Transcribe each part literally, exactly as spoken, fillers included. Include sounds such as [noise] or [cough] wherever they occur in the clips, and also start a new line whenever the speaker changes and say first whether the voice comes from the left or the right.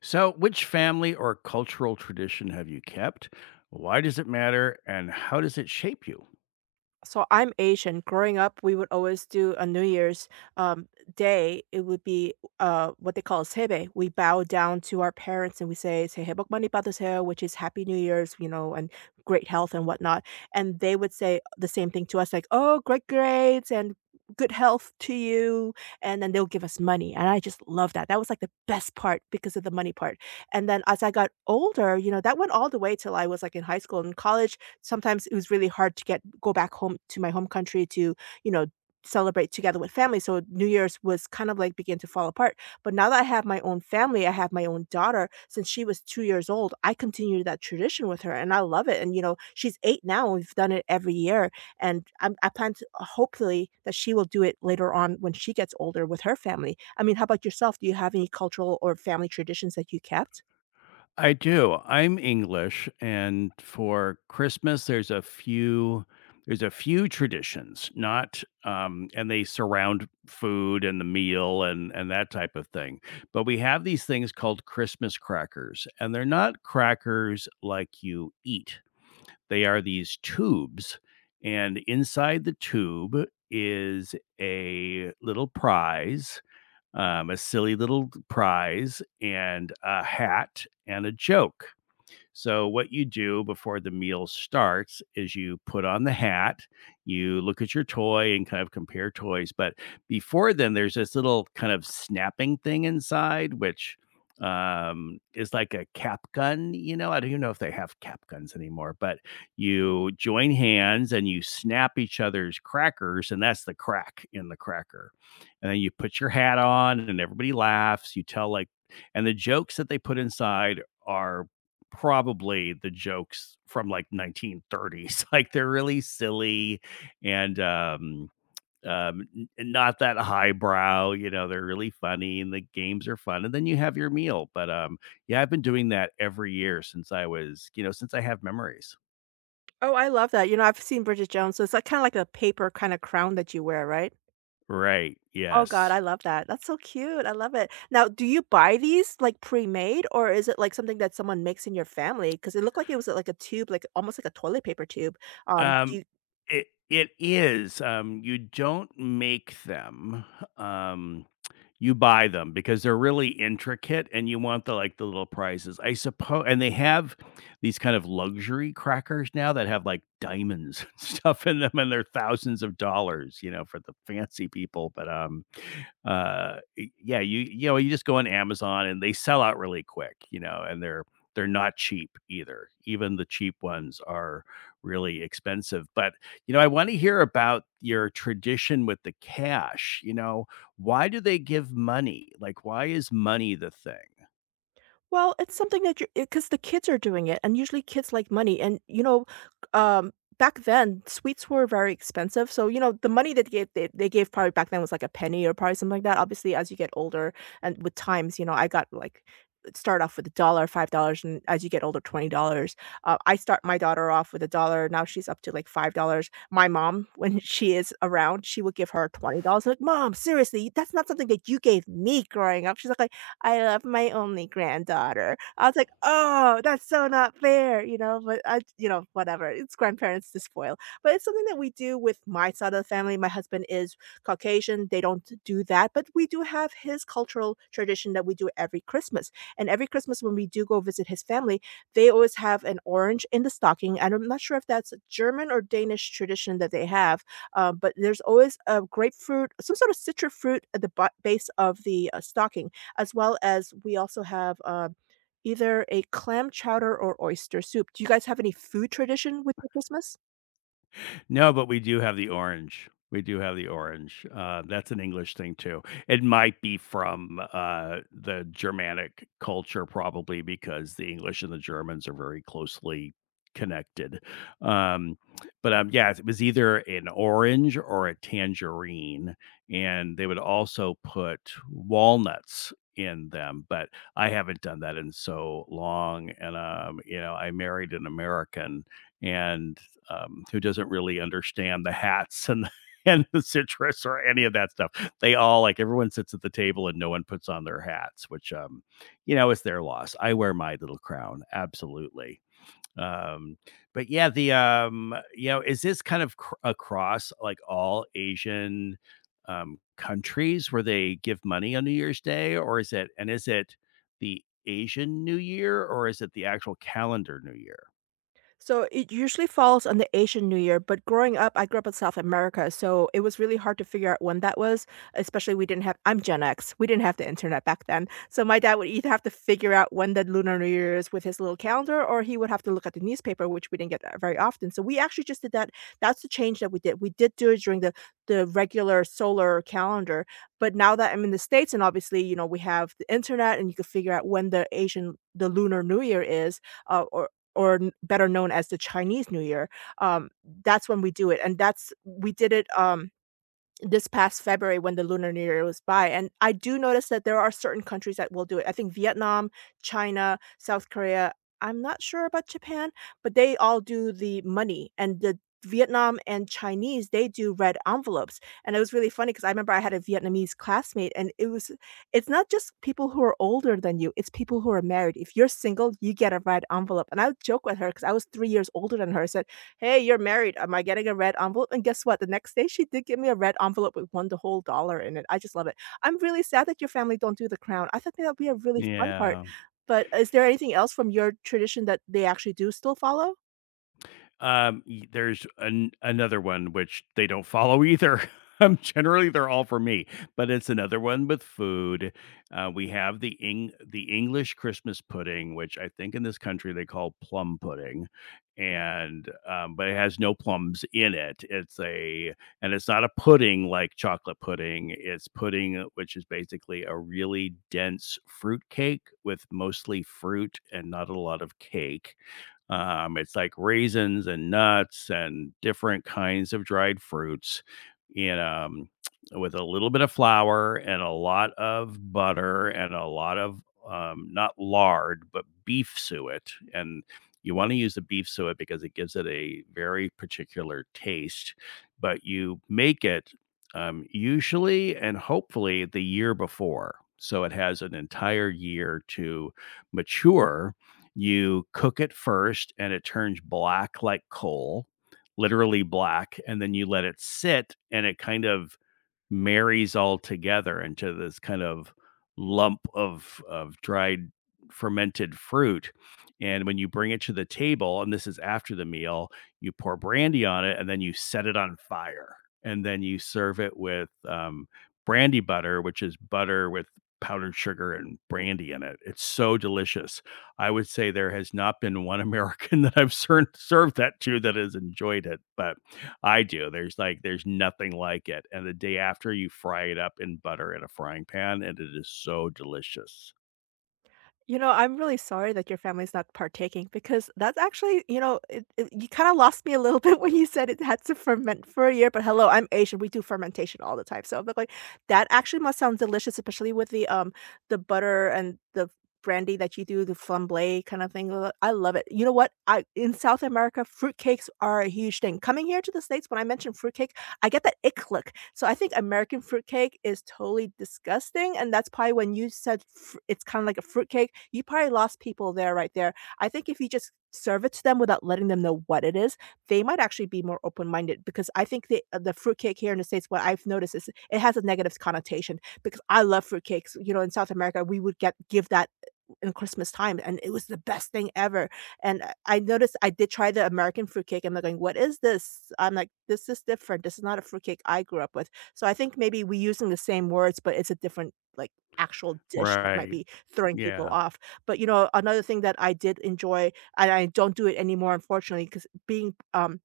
left: So, which family or cultural tradition have you kept? Why does it matter? And how does it shape you?
right: So I'm Asian. Growing up, we would always do a New Year's um, day. It would be uh, what they call sebe. We bow down to our parents and we say "Sehebok mani padaseo," which is Happy New Year's, you know, and great health and whatnot. And they would say the same thing to us, like "Oh, great grades and good health to you," and then they'll give us money. And I just love that. That was like the best part because of the money part. And then as I got older, you know, that went all the way till I was like in high school and college sometimes it was really hard to get go back home to my home country to, you know, celebrate together with family. So New Year's was kind of like begin to fall apart. But now that I have my own family, I have my own daughter, since she was two years old, I continued that tradition with her and I love it. And you know, she's eight now. We've done it every year. And I'm, I plan to uh, hopefully that she will do it later on when she gets older with her family. I mean, how about yourself? Do you have any cultural or family traditions that you kept?
left: I do. I'm English and for Christmas there's a few there's a few traditions, not um and they surround food and the meal and and that type of thing. But we have these things called Christmas crackers, and they're not crackers like you eat. They are these tubes, and inside the tube is a little prize, um, a silly little prize, and a hat and a joke. So, what you do before the meal starts is you put on the hat, you look at your toy and kind of compare toys. But before then, there's this little kind of snapping thing inside, which um is like a cap gun. You know, I don't even know if they have cap guns anymore, but you join hands and you snap each other's crackers, and that's the crack in the cracker. And then you put your hat on and everybody laughs. You tell like, and the jokes that they put inside are probably the jokes from like nineteen thirties. [laughs] Like they're really silly, and um um n- not that highbrow, you know, they're really funny and the games are fun. And then you have your meal. But um Yeah, I've been doing that every year since I was, you know, since I have memories.
right: Oh, I love that. You know, I've seen Bridget Jones, so it's like kinda like a paper kinda crown that you wear, right?
left: Right.
right: Oh god,
left: Yes.
right: I love that. That's so cute, I love it. Now, do you buy these, like, pre-made, or is it, like, something that someone makes in your family? Because it looked like it was, like, a tube, like, almost like a toilet paper tube. Um,
left: Um,
right: do
left: it it is, um, you don't make them, um, you buy them because they're really intricate and you want the, like, the little prizes, I suppose. And they have these kind of luxury crackers now that have, like, diamonds [laughs] and stuff in them, and they're thousands of dollars, you know, for the fancy people. But, um, uh, y Yeah, you you know, you just go on Amazon and they sell out really quick, you know, and they're they're not cheap either. Even the cheap ones are really expensive. But, you know, I want to hear about your tradition with the cash. You know, why do they give money? Like, why is money the thing?
right: Well, it's something that you are because the kids are doing it, and usually kids like money. And you know, um, back then sweets were very expensive, so you know the money that they gave they, they gave probably back then was like a penny or probably something like that. Obviously, as you get older and with times, you know, I got like start off with a dollar, five dollars, and as you get older, twenty dollars. Uh, I start my daughter off with a dollar. Now she's up to like five dollars. My mom, when [laughs] she is around, she would give her twenty dollars. Like, mom, seriously, that's not something that you gave me growing up. She's like. I love my only granddaughter. I was like, "Oh, that's so not fair," you know, but I you know, whatever, it's grandparents to spoil. But it's something that we do with my side of the family. My husband is Caucasian, they don't do that, but we do have his cultural tradition that we do every Christmas, and every Christmas when we do go visit his family, they always have an orange in the stocking, and I'm not sure if that's a German or Danish tradition that they have, uh, but there's always a grapefruit, some sort of citrus fruit at the bo base of the, uh, stocking as well as we also have, um, either a clam chowder or oyster soup. Do you guys have any food tradition with your Christmas?
left: No, but we do have the orange. We do have the orange. Uh, that's an English thing too. It might be from uh, the Germanic culture, probably because the English and the Germans are very closely connected. Um, but um, Yeah, it was either an orange or a tangerine, and they would also put walnuts in them. But I haven't done that in so long, and um, you know, I married an American, and um, who doesn't really understand the hats and the, [laughs] and the citrus or any of that stuff. They all like everyone sits at the table and no one puts on their hats, which um, you know, is their loss. I wear my little crown, absolutely. Um, but yeah, the um, you know, is this kind of cr- across like all Asian um countries where they give money on New Year's Day? Or is it, and is it the Asian New Year or is it the actual calendar New Year?
right: So it usually falls on the Asian New Year, but growing up, I grew up in South America, so it was really hard to figure out when that was. Especially, we didn't have. I'm Gen X. We didn't have the internet back then, so my dad would either have to figure out when the Lunar New Year is with his little calendar, or he would have to look at the newspaper, which we didn't get that very often. So we actually just did that. That's the change that we did. We did do it during the the regular solar calendar, but now that I'm in the states, and obviously, you know, we have the internet, and you can figure out when the Asian the Lunar New Year is uh, or or n- better known as the Chinese New Year. Um, that's when we do it, and that's we did it. Um, this past February when the Lunar New Year was by, and I do notice that there are certain countries that will do it. I think Vietnam, China, South Korea, I'm not sure about Japan, but they all do the money and the Vietnam and Chinese, they do red envelopes. And it was really funny because I remember I had a Vietnamese classmate and it was it's not just people who are older than you, it's people who are married. If you're single, you get a red envelope. And I would joke with her because I was three years older than her. I said, "Hey, you're married. Am I getting a red envelope?" And guess what? The next day, she did give me a red envelope with one the whole dollar in it. I just love it. I'm really sad that your family don't do the crown. I thought that would be a really fun part.
left: Yeah.
right: But is there anything else from your tradition that they actually do still follow?
left: Um, y There's an another one which they don't follow either. [laughs] Um, generally, they're all for me, but it's another one with food. Uh, we have the Eng the English Christmas pudding, which I think in this country they call plum pudding, and, um, but it has no plums in it. It's a And it's not a pudding like chocolate pudding, it's pudding, which is basically a really dense fruit cake with mostly fruit and not a lot of cake. Um, it's like raisins and nuts and different kinds of dried fruits, and um, with a little bit of flour and a lot of butter and a lot of, um, not lard, but beef suet. And you want to use the beef suet because it gives it a very particular taste, but you make it, um, usually and hopefully, the year before. So it has an entire year to mature. You cook it first and it turns black like coal, literally black, and then you let it sit, and it kind of marries all together into this kind of lump of of dried fermented fruit. And when you bring it to the table, and this is after the meal, you pour brandy on it and then you set it on fire. And then you serve it with um, brandy butter, which is butter with powdered sugar and brandy in it. It's so delicious. I would say there has not been one American [laughs] that I've ser- served that to that has enjoyed it. But I do. There's like there's nothing like it, and the day after, you fry it up in butter in a frying pan, and it is so delicious.
right: You know, I'm really sorry that your family's not partaking because that's actually, you know, it, it, you kind of lost me a little [laughs] bit when you said it had to ferment for a year. But hello, I'm Asian. We do fermentation all the time, so I'm like, like, that actually must sound delicious, especially with the um the butter and the brandy that you do, the flambe kind of thing. Uh, I love it. You know what? I in South America, fruitcakes are a huge thing. Coming here to the states, when I mentioned fruitcake, I get that ick look. So I think American fruitcake is totally disgusting, and that's probably when you said fr it's kinda like a fruitcake, you probably lost people there right there. I think if you just serve it to them without letting them know what it is, they might actually be more open-minded because I think the uh, the fruitcake here in the States, what I've noticed is it has a negative connotation because I love fruitcakes, you know, in South America, we would get give that in Christmas time, and it was the best thing ever, and I I noticed I did try the American fruitcake, and they're going, "What is this?" I'm like, "This is different. This is not a fruitcake I grew up with." So I think maybe we're using the same words, but it's a different, like, actual dish that might
left: Right,
right: be throwing people
left: yeah.
right: off. But, you know, another thing that I did enjoy, and I don't do it anymore, unfortunately, because being, um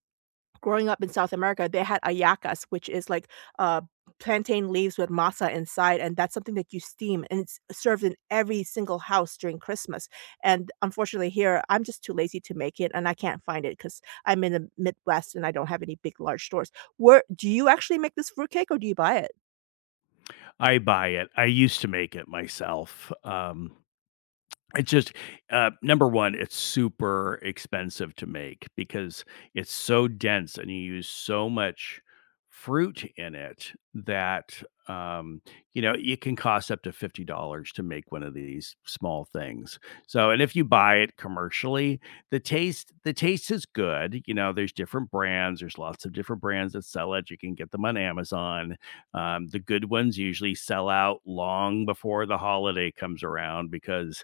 right: growing up in South America, they had ayacas, which is like uh, plantain leaves with masa inside, and that's something that you steam, and it's served in every single house during Christmas. And unfortunately, here I'm just too lazy to make it, and I can't find it because I'm in the Midwest and I don't have any big large stores. Where do you actually make this fruitcake, or do you buy it?
left: I buy it. I used to make it myself. um, It's just, uh, Number one, it's super expensive to make because it's so dense and you use so much fruit in it that, um, you know, it can cost up to fifty dollars to make one of these small things. So, and if you buy it commercially, the taste the taste is good. You know, there's different brands. There's lots of different brands that sell it. You can get them on Amazon. Um, the good ones usually sell out long before the holiday comes around because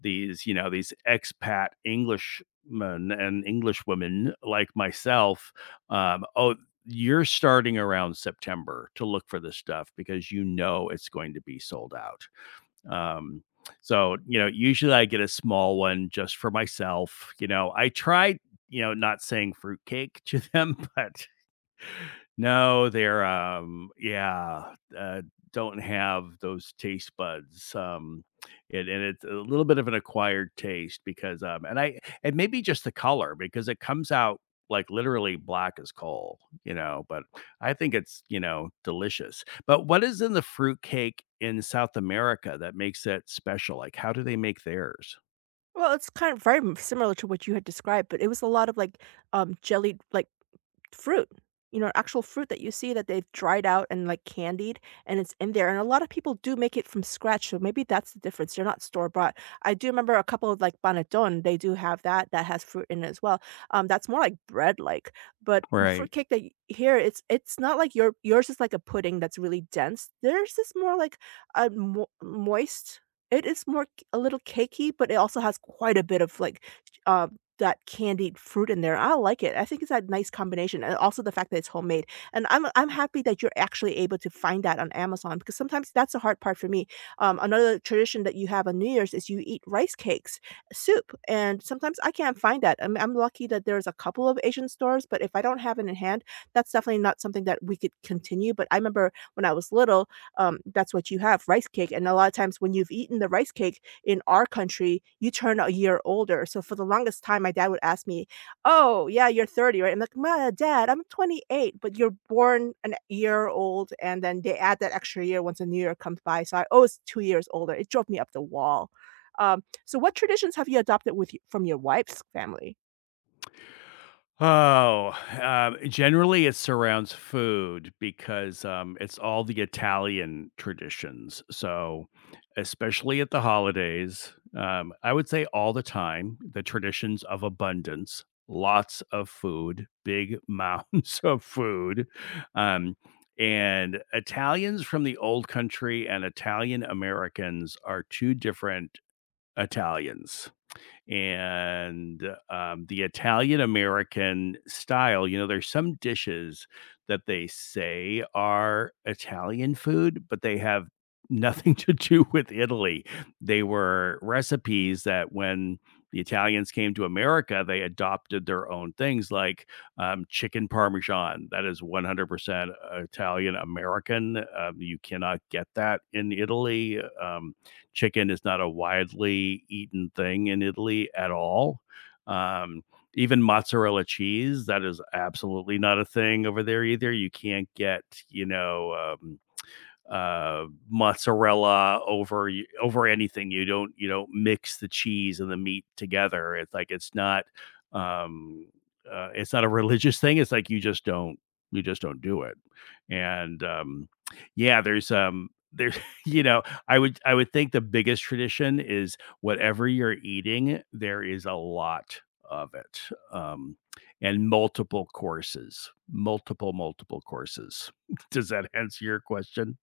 left: these, you know, these expat Englishmen and Englishwomen like myself, um, oh, you're starting around September to look for this stuff because you know it's going to be sold out. Um, so, you know, usually I get a small one just for myself. You know, I tried, you know, not saying fruitcake [laughs] to them, but no, they're, um yeah, uh, don't have those taste buds, um, and and it's a little bit of an acquired taste because, um and I and maybe just the color, because it comes out, like, literally black as coal, you know, but I think it's, you know, delicious. But what is in the fruit cake in South America that makes it special? Like, how do they make theirs?
right: Well, it's kind of very m- similar to what you had described, but it was a lot of like um jellied like fruit, you know, actual fruit that you see that they've dried out and like candied and it's in there. And a lot of people do make it from scratch. So maybe that's the difference. They're not store bought. I do remember a couple of like panettone, they do have that that has fruit in it as well. Um, that's more like bread like. But the fruit
left: Right.
right: cake that y- here it's it's not like your yours is like a pudding that's really dense. Theirs is more like a mo- moist. It is more c- a little cakey, but it also has quite a bit of like that candied fruit in there. I like it. I think it's a nice combination, and also the fact that it's homemade. And I'm I'm happy that you're actually able to find that on Amazon because sometimes that's the hard part for me. Um, another tradition that you have on New Year's is you eat rice cakes, soup, and sometimes I can't find that. I'm, I'm lucky that there's a couple of Asian stores, but if I don't have it in hand, that's definitely not something that we could continue. But I remember when I was little, um, that's what you have rice cake, and a lot of times when you've eaten the rice cake, in our country, you turn a year older. So for the longest time, my dad would ask me, "Oh, yeah, you're thirty, right?" I'm like, "Ma, Dad, I'm twenty-eight, but you're born an year old, and then they add that extra year once a new year comes by." So I always two years older. It drove me up the wall. Um, so what traditions have you adopted with y from your wife's family?
left: Oh, um, generally it surrounds food because um, it's all the Italian traditions. So, especially at the holidays, um, I would say all the time, the traditions of abundance, lots of food, big mounds [laughs] of food. Um, and Italians from the old country and Italian Americans are two different Italians, and um, the Italian American style, you know, there's some dishes that they say are Italian food, but they have nothing [laughs] to do with Italy. They were recipes that when the Italians came to America, they adopted their own things like, um, chicken parmesan. That is one hundred percent Italian American. Um, you cannot get that in Italy. Um, chicken is not a widely eaten thing in Italy at all. Um, Even mozzarella cheese, that is absolutely not a thing over there either. You can't get, you know, um, uh, mozzarella over y- over anything. You don't you don't mix the cheese and the meat together. It's like it's not um, uh, it's not a religious thing. It's like you just don't you just don't do it. And um, Yeah, there's um there's [laughs] you know, I would I would think the biggest tradition is whatever you're eating, there is a lot of it. Um, and multiple courses, multiple, multiple courses. [laughs] Does that answer your question?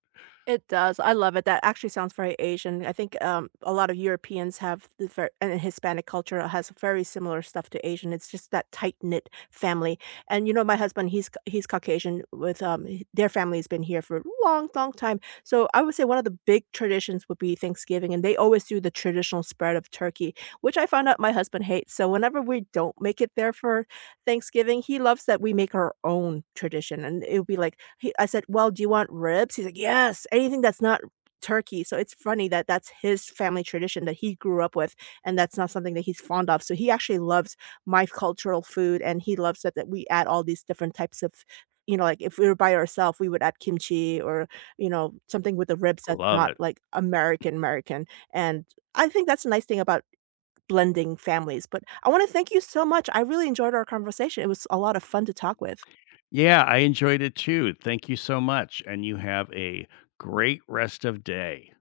right: It does, I love it, that actually sounds very Asian, I think, um, a lot of Europeans have the ver and Hispanic culture has very similar stuff to Asian, it's just that tight-knit family, and, you know, my husband, he's Ca he's Caucasian with, um h- their family's been here for a long, long time, so I would say one of the big traditions would be Thanksgiving, and they always do the traditional spread of turkey, which I found out my husband hates, so whenever we don't make it there for Thanksgiving, he loves that we make our own tradition, and it would be like he I said, "Well, do you want ribs?" He's like, "Yes, anything that's not turkey." So it's funny that that's his family tradition that he grew up with, and that's not something that he's fond of. So he actually loves my cultural food, and he loves that that we add all these different types of you know, like if we were by ourselves, we would add kimchi or, you know, something with the ribs that's
left: Love
right: not
left: it.
right: like American American. And I think that's a nice thing about blending families, but I wanna thank you so much. I really enjoyed our conversation. It was a lot of fun to talk with.
left: Yeah, I enjoyed it too. Thank you so much, and you have a great rest of day.